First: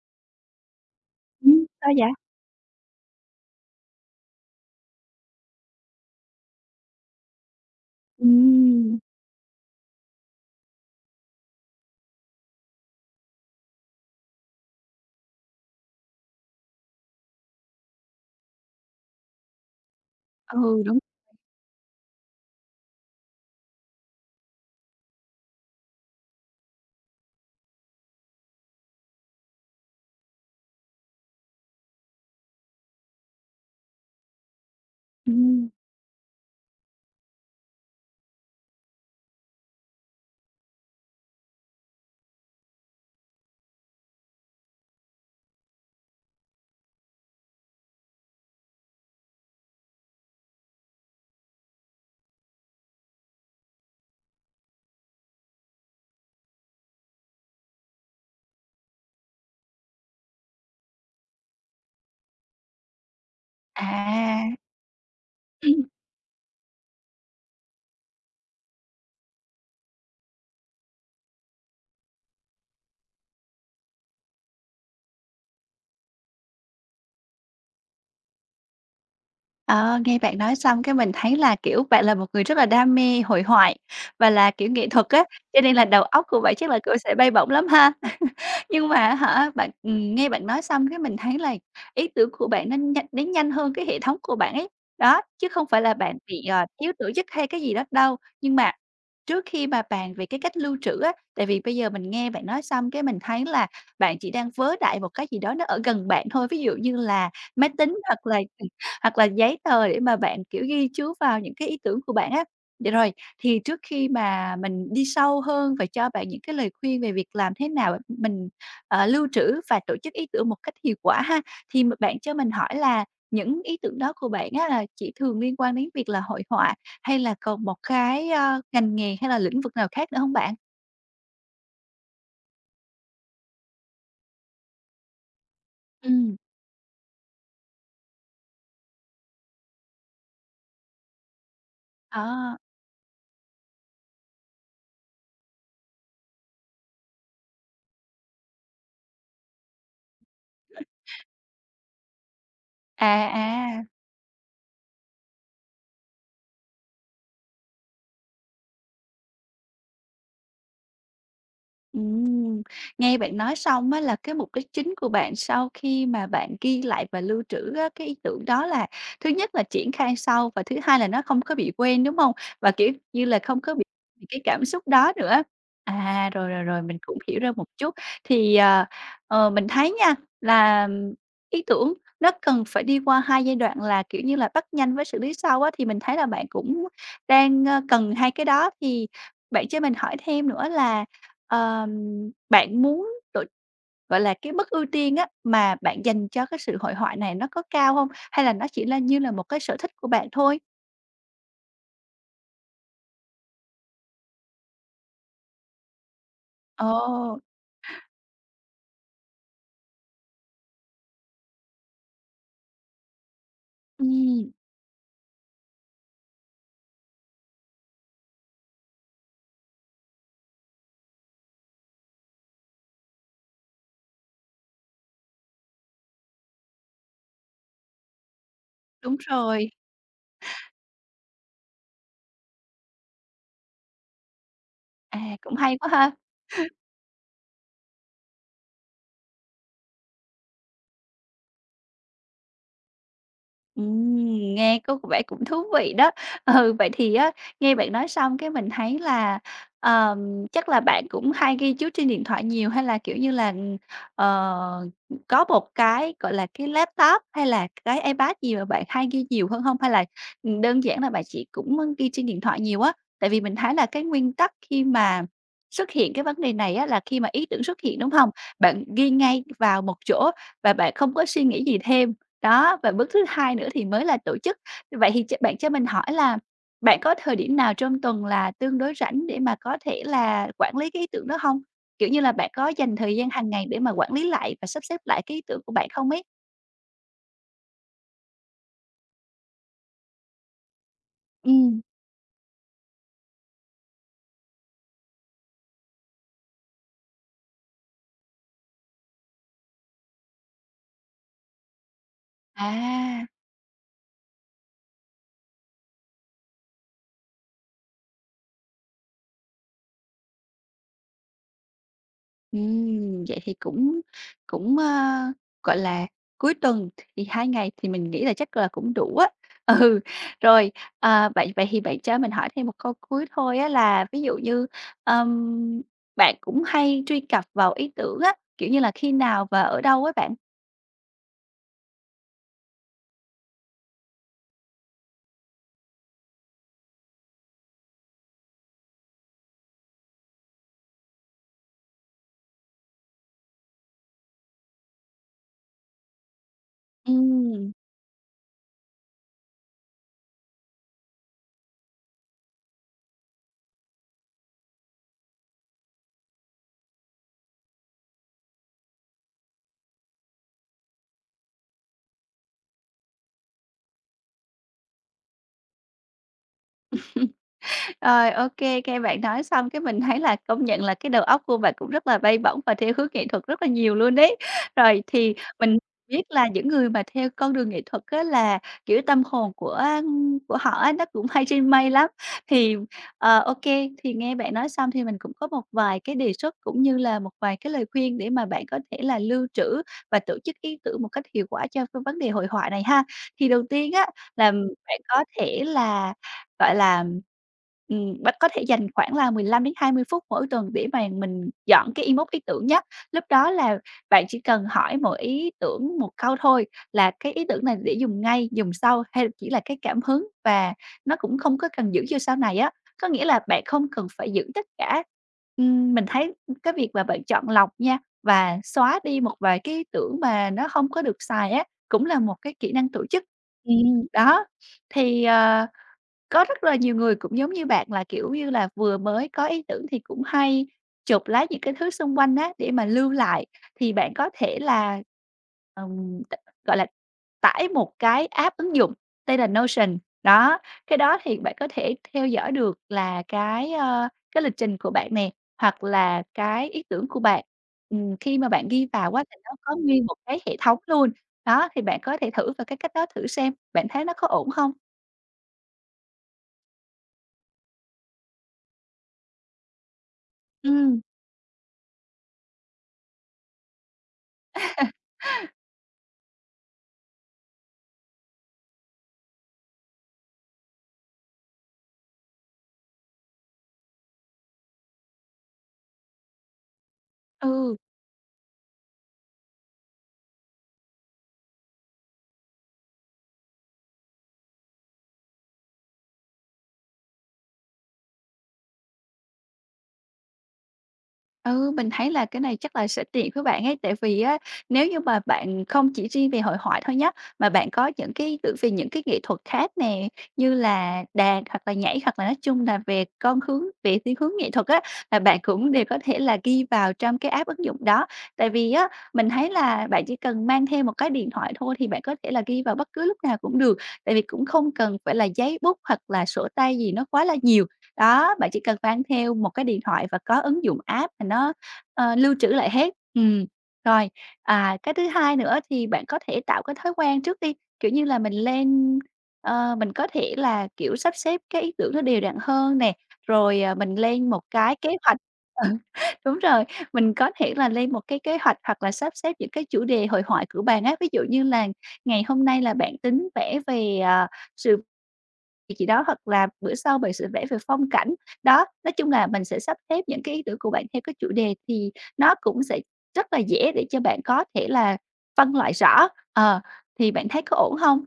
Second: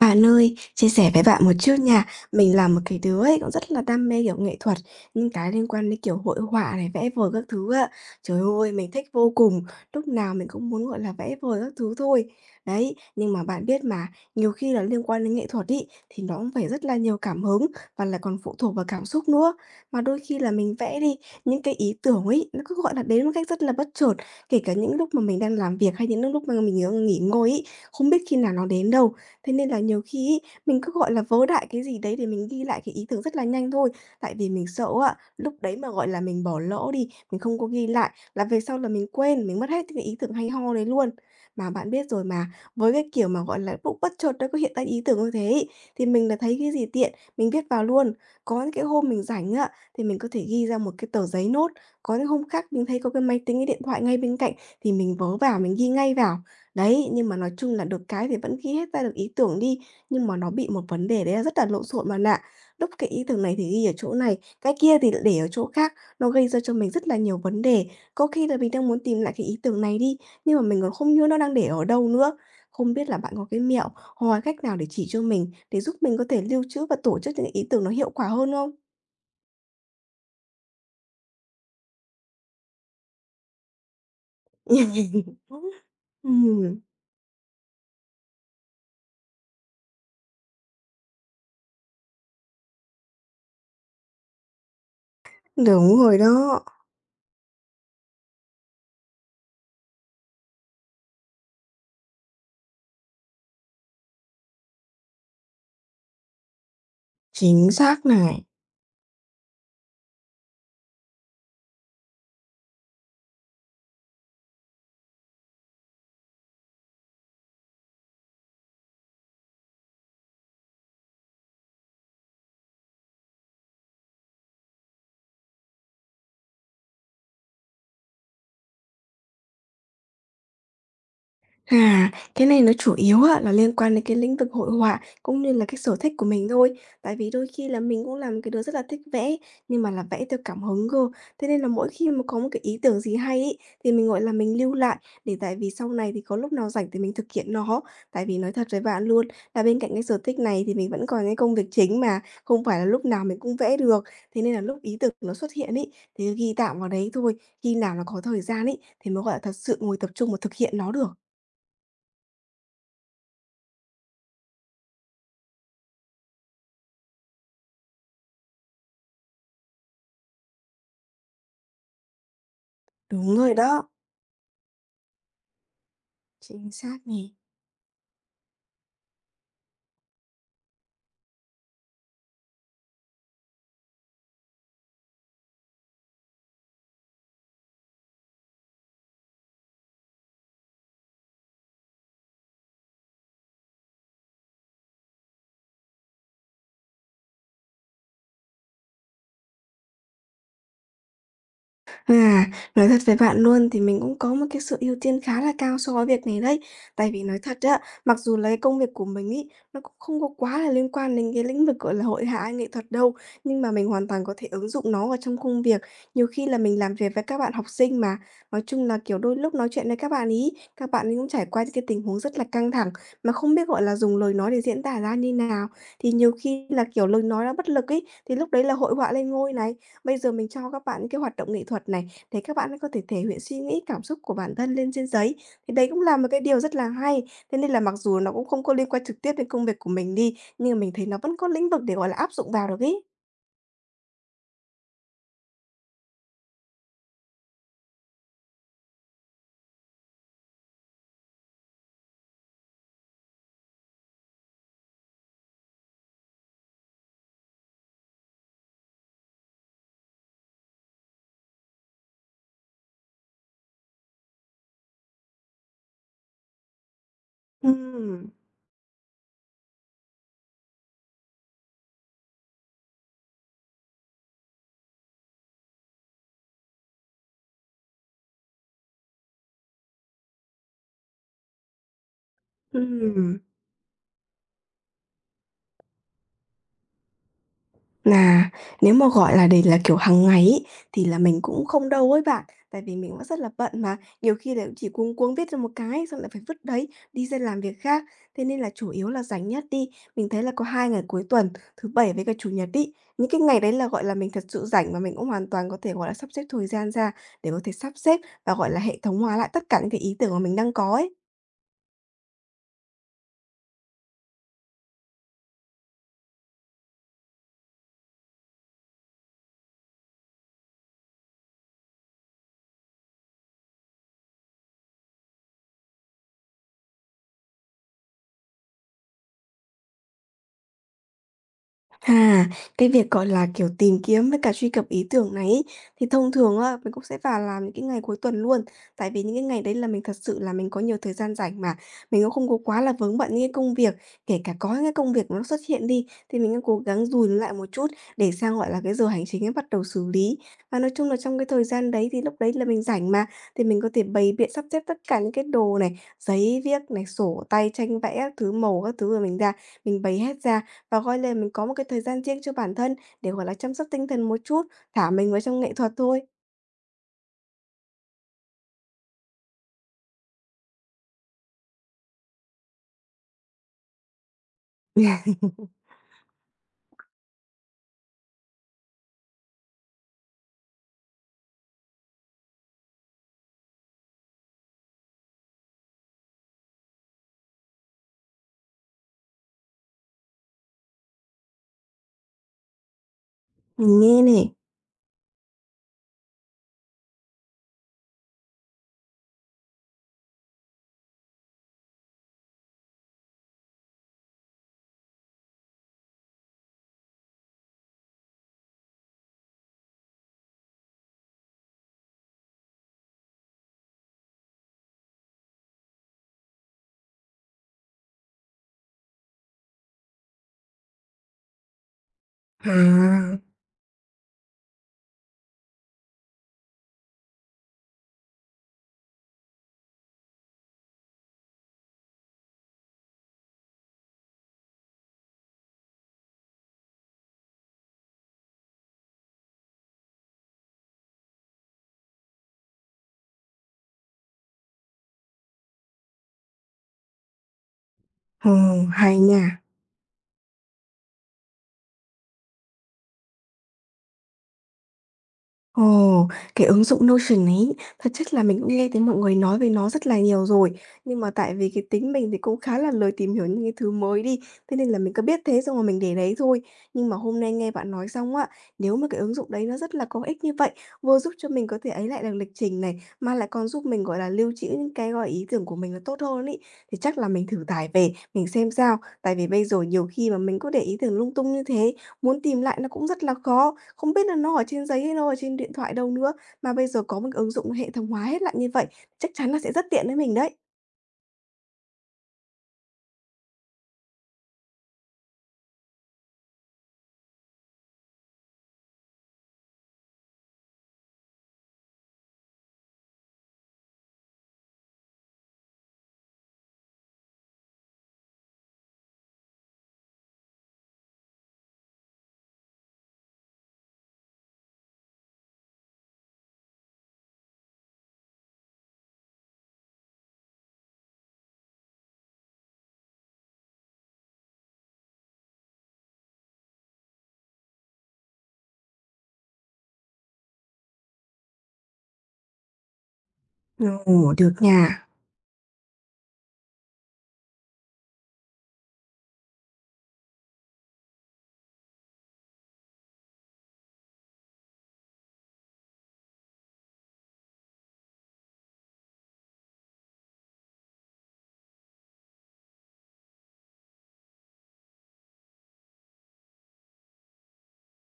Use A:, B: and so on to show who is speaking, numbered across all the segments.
A: Bạn ơi, chia sẻ với bạn một chút
B: Sao
A: nha.
B: vậy?
A: Mình là một cái đứa ấy cũng rất là đam mê, kiểu, nghệ thuật, những cái liên quan đến, kiểu, hội họa này, vẽ vời các thứ á. Trời ơi, mình
B: Ừm.
A: thích vô cùng, lúc nào mình cũng muốn, gọi là, vẽ vời các thứ thôi. Đấy, nhưng mà bạn biết mà, nhiều khi là liên quan đến nghệ thuật ấy, thì nó cũng phải rất là nhiều cảm hứng và là còn phụ thuộc vào cảm xúc nữa. Mà đôi khi là mình
B: Ừ, đúng.
A: vẽ đi, những cái ý tưởng ấy, nó cứ, gọi là, đến một cách rất là bất chợt, kể cả những lúc mà mình đang làm việc hay những lúc mà mình, nghỉ ngơi ấy, không biết khi nào nó đến đâu. Thế nên là nhiều khi ấy, mình cứ, gọi là, vớ đại cái gì đấy để mình ghi lại cái ý tưởng rất là nhanh thôi, tại vì mình sợ ạ lúc
B: Ừm.
A: đấy mà, gọi là, mình bỏ lỡ đi, mình không có ghi lại là về sau là mình quên, mình mất hết những cái ý tưởng hay ho đấy luôn. Mà bạn biết rồi mà, với cái kiểu mà, gọi là, lúc bất chợt nó có hiện ra ý tưởng như thế ấy, thì mình là thấy cái gì tiện, mình viết vào luôn. Có những cái hôm mình rảnh ạ thì mình có thể ghi ra một cái tờ giấy nốt, có những hôm khác mình thấy có cái máy tính, cái điện thoại ngay bên cạnh thì mình vớ vào, mình ghi ngay vào. Đấy, nhưng mà nói chung là được cái thì vẫn ghi hết ra được ý tưởng đi, nhưng mà nó bị một vấn đề đấy là rất là lộn xộn bạn ạ. Lúc cái ý tưởng này thì ghi ở chỗ này,
B: À.
A: cái kia thì lại để ở chỗ khác, nó gây ra cho mình rất là nhiều vấn đề. Có khi là mình đang muốn tìm lại cái ý tưởng này đi, nhưng mà mình còn không nhớ nó đang để ở đâu nữa. Không biết là bạn có cái mẹo hoặc là cách nào để chỉ cho mình, để giúp mình có thể lưu trữ và tổ chức những ý tưởng nó hiệu quả hơn không?
B: Ờ, Nghe bạn nói xong cái mình thấy là, kiểu, bạn là một người rất là đam mê hội họa và là, kiểu, nghệ thuật á, cho nên là đầu óc của bạn chắc là
A: Ừm,
B: cũng sẽ bay bổng lắm ha. Nhưng mà hả, bạn nghe bạn nói xong cái mình thấy là ý tưởng của bạn nó nhanh đến nhanh hơn cái hệ thống của bạn ấy. Đó, chứ không phải là
A: đúng
B: bạn
A: rồi
B: bị,
A: đó,
B: thiếu tổ chức hay cái gì đó đâu. Nhưng mà trước khi mà bàn về cái cách lưu trữ á, tại vì bây giờ mình nghe bạn nói xong cái mình thấy là bạn chỉ đang vớ đại một cái gì đó nó ở gần bạn thôi, ví dụ như là máy
A: chính
B: tính
A: xác
B: hoặc là
A: này.
B: hoặc là giấy tờ để mà bạn, kiểu, ghi chú vào những cái ý tưởng của bạn á. Dạ rồi, thì trước khi mà mình đi sâu hơn và cho bạn những cái lời khuyên về việc làm thế nào để mình, lưu trữ và tổ chức ý tưởng một cách hiệu quả ha, thì bạn cho mình hỏi là những ý tưởng đó của bạn á là chỉ thường liên quan đến việc là hội họa hay là còn một cái, ngành nghề hay là lĩnh vực nào khác nữa không bạn?
A: À, cái này nó chủ yếu á, là liên quan đến cái lĩnh vực hội họa cũng như là cái sở thích của
B: Ừm.
A: mình thôi. Tại vì đôi khi là mình cũng là một cái đứa rất là thích vẽ nhưng mà là vẽ theo cảm hứng cơ. Thế nên là mỗi khi mà có một
B: Ờ.
A: cái ý tưởng gì hay ấy, thì mình gọi là mình lưu lại để tại vì sau này thì có lúc nào rảnh thì mình thực hiện nó. Tại vì nói thật với bạn luôn là bên cạnh cái sở thích này thì mình vẫn còn cái công việc chính mà không phải là lúc
B: À,
A: nào mình cũng vẽ
B: à.
A: được. Thế nên là lúc ý tưởng nó xuất hiện ấy thì ghi tạm vào đấy thôi. Khi nào nó có thời gian ấy thì mới gọi là thật sự ngồi tập trung và thực hiện nó được.
B: Ừm, Nghe bạn nói xong á là cái mục đích chính của bạn sau khi mà bạn ghi lại và lưu trữ á, cái ý tưởng đó là thứ nhất là triển khai sau và thứ hai là nó không có bị quên, đúng không? Và, kiểu như
A: Đúng
B: là,
A: rồi
B: không có bị
A: đó,
B: bị cái cảm xúc đó nữa. À, rồi, rồi,
A: chính
B: rồi, mình
A: xác
B: cũng
A: nè.
B: hiểu ra một chút. Thì, mình thấy nha là ý tưởng nó cần phải đi qua 2 giai đoạn là, kiểu như là, bắt nhanh với xử lý sau á, thì mình thấy là bạn cũng đang, cần hai cái đó. Thì bạn cho mình hỏi thêm nữa là Ờm, bạn muốn tổ gọi là, cái mức ưu tiên á, mà bạn dành cho cái sự hội họa này nó có cao hông? Hay là nó chỉ là như là một cái sở thích của bạn thôi?
A: À, nói thật với bạn luôn thì mình cũng có một cái sự ưu tiên khá là cao so với việc này đấy. Tại vì
B: Ồ,
A: nói thật á, mặc dù là cái công việc của mình ấy, nó cũng không có quá là liên quan đến cái lĩnh vực, gọi là, hội họa hay nghệ thuật đâu, nhưng mà mình hoàn toàn có thể
B: ừm,
A: ứng dụng nó vào trong công việc. Nhiều khi là mình làm việc với các bạn học sinh mà, nói chung là, kiểu, đôi lúc nói chuyện với các bạn ấy cũng trải qua những cái tình huống rất là căng thẳng, mà không biết, gọi là, dùng lời nói để diễn tả ra như nào. Thì nhiều khi là, kiểu, lời nói nó bất lực ấy, thì lúc đấy là hội họa
B: đúng
A: lên ngôi
B: rồi.
A: này. Bây giờ mình cho các bạn những cái hoạt động nghệ thuật này, để các bạn ấy có thể thể hiện suy nghĩ, cảm xúc của bản thân lên trên
B: À,
A: giấy,
B: cũng
A: thì
B: hay
A: đấy
B: quá
A: cũng
B: ha.
A: là một cái điều rất là hay. Thế nên là mặc dù nó cũng không có liên quan trực tiếp đến công việc của mình đi, nhưng mà mình thấy nó vẫn có lĩnh vực để, gọi là, áp dụng vào được ấy.
B: Ừm, Nghe có vẻ cũng thú vị đó. Ừ, vậy thì á, nghe bạn nói xong cái mình thấy là, chắc là bạn cũng hay ghi chú trên điện thoại nhiều hay là, kiểu như là, ờ, có một cái, gọi là, cái laptop hay là cái iPad gì mà bạn hay ghi nhiều hơn không? Hay là, đơn giản là bạn chỉ cũng, ghi trên điện thoại nhiều á? Tại vì mình thấy là cái nguyên tắc khi mà xuất hiện cái vấn đề này á, là khi mà ý tưởng xuất hiện, đúng không,
A: Ừm.
B: bạn ghi ngay vào một chỗ và bạn không có suy nghĩ gì thêm. Đó, và bước thứ hai nữa thì mới là tổ chức. Vậy thì cho mình hỏi là bạn có thời điểm nào trong tuần là tương đối rảnh để mà có thể là quản lý cái ý tưởng đó không? Kiểu như là, bạn có dành thời gian
A: Ừm.
B: hàng ngày để mà quản lý lại và sắp xếp lại cái ý tưởng của bạn không ấy?
A: Nà, nếu mà, gọi là, để là, kiểu, hàng ngày ấy, thì là mình
B: Ừ,
A: cũng không đâu ấy bạn, tại vì mình cũng rất là bận mà, nhiều khi là cũng chỉ cuống cuống viết ra một cái xong lại phải vứt đấy, đi ra làm việc khác. Thế nên là chủ yếu là rảnh nhất đi, mình thấy là có 2 ngày cuối tuần, thứ Bảy với cả Chủ nhật đi
B: à.
A: những cái ngày đấy là, gọi là, mình thật sự rảnh và mình cũng hoàn toàn có thể, gọi là, sắp xếp thời gian ra để có thể sắp xếp và, gọi là, hệ thống hóa lại tất cả những cái ý tưởng mà mình đang có ấy.
B: Vậy thì cũng cũng, gọi là, cuối tuần thì 2 ngày thì mình nghĩ là chắc là cũng đủ á. Ừ, rồi, vậy vậy thì bạn cho mình hỏi thêm một câu cuối thôi á là ví dụ như, ờm, bạn cũng hay truy cập vào ý tưởng á, kiểu như là, khi nào và ở đâu á bạn?
A: À, cái việc, gọi là, kiểu, tìm kiếm với cả truy cập ý tưởng này ấy, thì thông thường á, mình cũng sẽ vào làm những cái ngày cuối tuần luôn. Tại vì những cái ngày đấy là mình thật sự là mình có nhiều thời gian rảnh mà, mình cũng không có quá là vướng bận những cái công việc. Kể cả có những cái công việc nó xuất hiện đi, thì mình cũng cố gắng dùi nó lại
B: Ừm.
A: một chút để sang, gọi là, cái giờ hành chính ấy bắt đầu xử lý. Và nói chung là trong cái thời gian đấy thì lúc đấy là mình rảnh mà, thì mình có thể bày biện sắp xếp tất cả những cái đồ này, giấy viết này, sổ tay, tranh vẽ, thứ màu các thứ là mình ra, mình bày hết ra. Và, gọi là, mình có một cái thời gian riêng cho bản thân để, gọi là, chăm sóc tinh thần một chút, thả mình vào trong nghệ thuật thôi.
B: Rồi, ok, nghe bạn nói xong cái mình thấy là công nhận là cái đầu óc của bạn cũng rất là bay bổng và theo hướng nghệ thuật rất là nhiều luôn đấy. Rồi thì mình biết là những người mà theo con đường nghệ thuật á là, kiểu, tâm hồn của, họ á nó cũng hay trên mây lắm. Thì, ờ, ô thì nghe bạn nói xong thì mình cũng có một vài cái đề xuất cũng như là một vài cái lời khuyên để mà bạn có thể là lưu trữ và tổ chức ý tưởng một cách hiệu quả cho cái vấn đề hội họa này ha. Thì đầu tiên
A: Mình
B: á
A: nghe nè.
B: là bạn có thể là, gọi là bạn có thể dành khoảng là 15 đến 20 phút mỗi tuần để mà mình dọn cái inbox ý tưởng nhá. Lúc đó là bạn chỉ cần hỏi mỗi ý tưởng một câu thôi là cái ý tưởng này để dùng ngay, dùng sau hay là chỉ là cái cảm hứng và nó cũng không có cần giữ cho sau này á. Có nghĩa là bạn không cần phải giữ tất cả. Mình thấy cái việc mà bạn chọn lọc nha và xóa đi một vài cái ý tưởng mà nó không có được xài á, cũng là một cái kỹ năng tổ chức.
A: À,
B: Đó, thì, có rất là nhiều người cũng giống như bạn là, kiểu như là, vừa mới có ý tưởng thì cũng hay chụp lấy những cái thứ xung quanh á, để mà lưu lại. Thì bạn có thể là, t gọi là, tải một cái app ứng dụng tên là Notion. Đó, cái đó thì bạn có thể theo dõi được là cái lịch trình của bạn nè, hoặc là cái ý tưởng của bạn. Khi mà bạn
A: ồ,
B: ghi vào
A: hay
B: quá thì nó
A: nha.
B: có nguyên một cái hệ thống luôn. Đó, thì bạn có thể thử vào cái cách đó thử xem, bạn thấy nó có ổn không?
A: Ồ, cái ứng dụng Notion ấy, thật chất là mình cũng nghe thấy mọi người nói về nó rất là nhiều rồi.
B: Ừm.
A: Nhưng mà tại vì cái tính mình thì cũng khá là lười tìm hiểu những cái thứ mới đi, thế nên là mình cứ biết thế xong rồi mình để đấy thôi. Nhưng mà hôm nay nghe bạn nói xong á, nếu mà cái ứng dụng đấy nó rất là có ích như vậy, vừa giúp cho mình có thể ấy lại được lịch trình này, mà lại còn giúp mình, gọi là, lưu trữ những cái, ý tưởng của mình là tốt hơn ấy, thì chắc là mình thử
B: Ừ,
A: tải về, mình xem sao. Tại vì bây giờ nhiều khi mà mình cứ để ý tưởng lung tung như thế Muốn tìm lại nó cũng rất là khó, không biết là nó ở trên giấy hay nó ở trên điện thoại đâu nữa. Mà bây giờ có một cái ứng dụng hệ thống hóa hết lại như vậy, chắc chắn là sẽ rất tiện với mình đấy.
B: ừ, mình thấy là cái này chắc là sẽ tiện với bạn ấy, tại vì á, nếu như mà bạn không chỉ riêng về hội họa thôi nhá, mà bạn có những cái tự vì những cái nghệ thuật khác nè, như là đàn hoặc là nhảy hoặc là nói chung là về thiên hướng nghệ thuật á, là bạn cũng đều có thể là ghi vào trong cái app ứng dụng đó. Tại vì á, mình thấy là bạn chỉ cần mang theo một cái điện thoại thôi thì bạn có thể là ghi vào bất cứ lúc nào cũng được, tại vì cũng không cần phải là giấy bút hoặc là sổ tay gì nó quá là nhiều. Đó, bạn chỉ cần mang theo một cái điện thoại và có ứng dụng app mà nó, lưu trữ lại hết. Rồi, à, cái thứ hai nữa thì bạn có thể tạo cái thói quen trước đi, kiểu như là, mình có thể là, kiểu, sắp xếp cái ý tưởng nó đều đặn hơn nè, rồi, à, mình lên
A: Ồ,
B: một
A: được
B: cái kế
A: nha.
B: hoạch. Ừ, đúng rồi, mình có thể là lên một cái kế hoạch hoặc là sắp xếp những cái chủ đề hội thoại của bạn á. Ví dụ như là ngày hôm nay là bạn tính vẽ về, sự thì gì đó, hoặc là bữa sau bạn sẽ vẽ về phong cảnh. Đó, nói chung là mình sẽ sắp xếp những cái ý tưởng của bạn theo cái chủ đề thì nó cũng sẽ rất là dễ để cho bạn có thể là phân loại rõ. Ờ, thì bạn thấy có ổn hông?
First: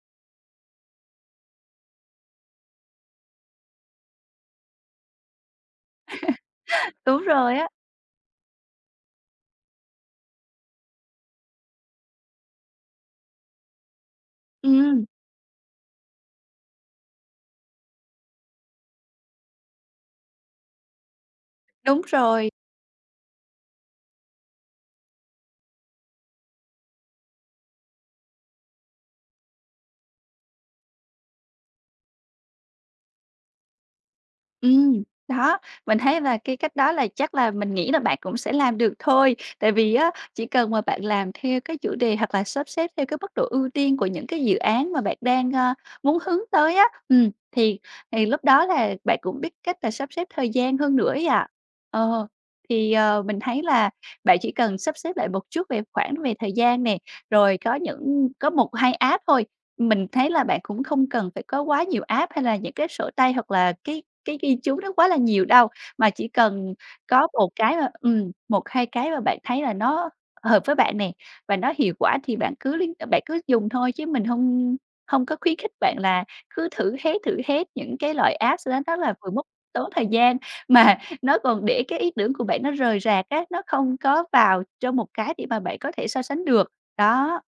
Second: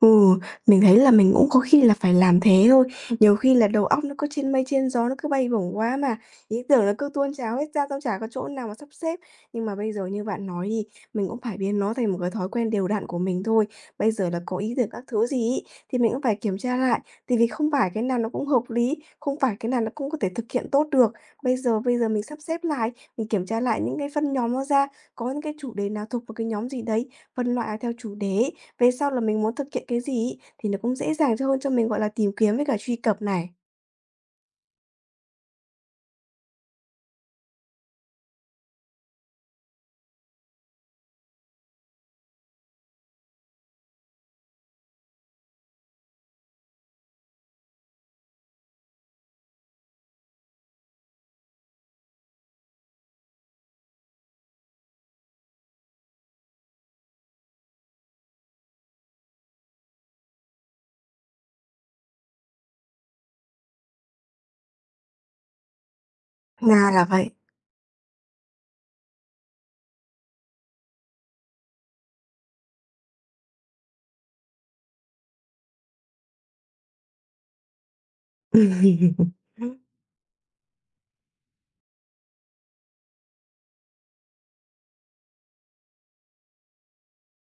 A: Ừ, mình thấy là mình cũng có khi là phải làm thế thôi. Nhiều khi là đầu óc nó cứ trên mây trên gió, nó cứ bay bổng quá mà, ý tưởng nó cứ
B: Đúng
A: tuôn
B: rồi
A: trào hết
B: á,
A: ra, xong chả có chỗ nào mà sắp xếp. Nhưng mà bây giờ như bạn nói thì mình cũng phải biến nó thành một cái thói quen đều đặn của mình thôi. Bây giờ là có ý tưởng
B: ừm,
A: các thứ gì ấy, thì mình cũng phải kiểm tra lại, tại vì không phải cái nào nó cũng hợp lý, không phải cái nào nó cũng có thể thực hiện tốt được. Bây giờ bây
B: đúng
A: giờ mình sắp
B: rồi.
A: xếp lại, mình kiểm tra lại những cái phân nhóm nó ra, có những cái chủ đề nào thuộc vào cái nhóm gì đấy, phân loại theo chủ đề ấy, về sau là mình muốn thực hiện cái gì ấy, thì nó cũng dễ dàng cho hơn cho mình, gọi là, tìm kiếm với cả truy cập này.
B: Ừm, Đó, mình thấy là cái cách đó là chắc là mình nghĩ là bạn cũng sẽ làm được thôi. Tại vì á, chỉ cần mà bạn làm theo cái chủ đề hoặc là sắp xếp theo cái mức độ ưu tiên của những cái dự án mà bạn đang, muốn hướng tới á, thì lúc đó là bạn cũng biết cách là sắp xếp thời gian hơn nữa ấy ạ. Ờ, thì, mình thấy là bạn chỉ cần sắp xếp lại một chút về thời gian nè, rồi có một 2 app thôi. Mình thấy là bạn cũng không cần phải có quá nhiều app hay là những cái sổ tay hoặc là cái ghi chú nó quá là nhiều đâu, mà chỉ cần
A: Na là
B: có
A: vậy.
B: một cái mà 1, 2 cái mà bạn thấy là nó hợp với bạn nè, và nó hiệu quả thì bạn cứ dùng thôi chứ mình hông hông có khuyến khích bạn là cứ thử hết những cái loại apps đó, nó là vừa mất tốn thời gian mà nó còn để cái ý tưởng của bạn nó rời rạc á, nó không có vào trong một cái để mà bạn có thể so sánh được. Đó.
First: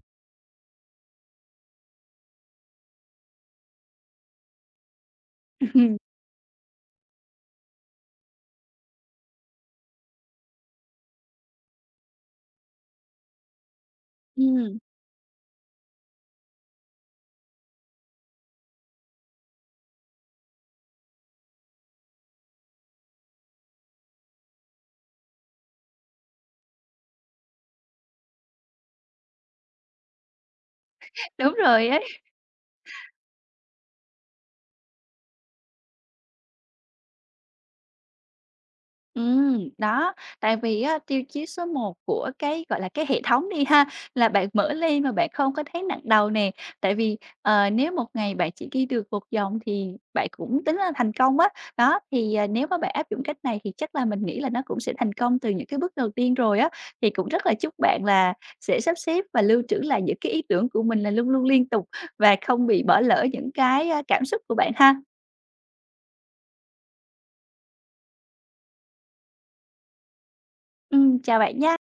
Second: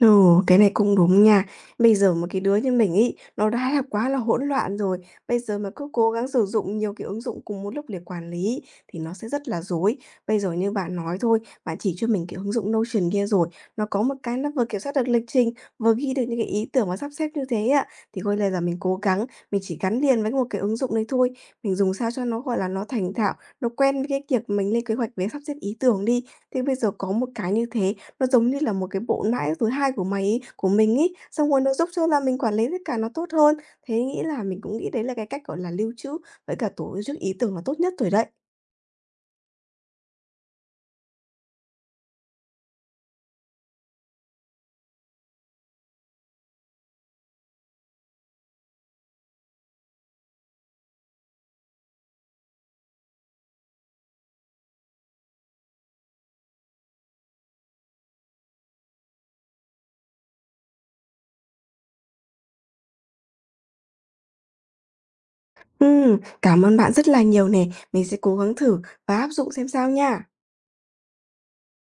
A: Ừ, cái này cũng đúng nha. Bây giờ một cái đứa như mình ấy, nó đã là quá là hỗn loạn rồi. Bây giờ mà cứ cố gắng sử dụng nhiều cái ứng dụng cùng một lúc để quản lý ấy, thì nó sẽ rất là rối. Bây giờ như bạn nói thôi, bạn chỉ cho mình cái ứng dụng Notion kia rồi. Nó có một cái nó vừa
B: Ừm,
A: kiểm soát được lịch trình, vừa ghi được những cái ý tưởng và sắp xếp như thế ạ. Thì coi là giờ mình cố gắng, mình chỉ gắn liền với một cái ứng dụng đấy thôi. Mình dùng sao cho nó gọi là nó thành thạo, nó quen với cái việc mình lên kế hoạch với sắp xếp ý tưởng đi. Thì bây giờ có một cái như thế nó giống như là một cái bộ não thứ hai của mình ấy, xong
B: đúng
A: rồi nó
B: rồi
A: giúp cho
B: ấy.
A: là mình quản lý tất cả nó tốt hơn. Thế nghĩ là mình cũng nghĩ đấy là cái cách, gọi là, lưu trữ với cả tổ chức ý tưởng là tốt nhất rồi đấy.
B: Ừ, đó, tại vì á, tiêu chí số một của cái, gọi là, cái hệ thống đi ha, là bạn mở lên mà bạn không có thấy nặng đầu nè. Tại vì, nếu một ngày bạn chỉ ghi được một dòng thì bạn cũng tính là thành công á. Đó, thì, nếu mà bạn áp dụng cách này thì chắc là mình nghĩ là nó cũng sẽ thành công từ những cái bước đầu tiên rồi á. Thì cũng rất là chúc bạn là sẽ sắp xếp và lưu trữ lại những cái ý tưởng của mình là luôn luôn liên tục và không bị bỏ lỡ những cái, cảm xúc của bạn ha.
A: Cảm ơn bạn rất là nhiều nè, mình sẽ cố gắng thử và áp dụng xem sao nha.
B: Ừ, chào bạn nha.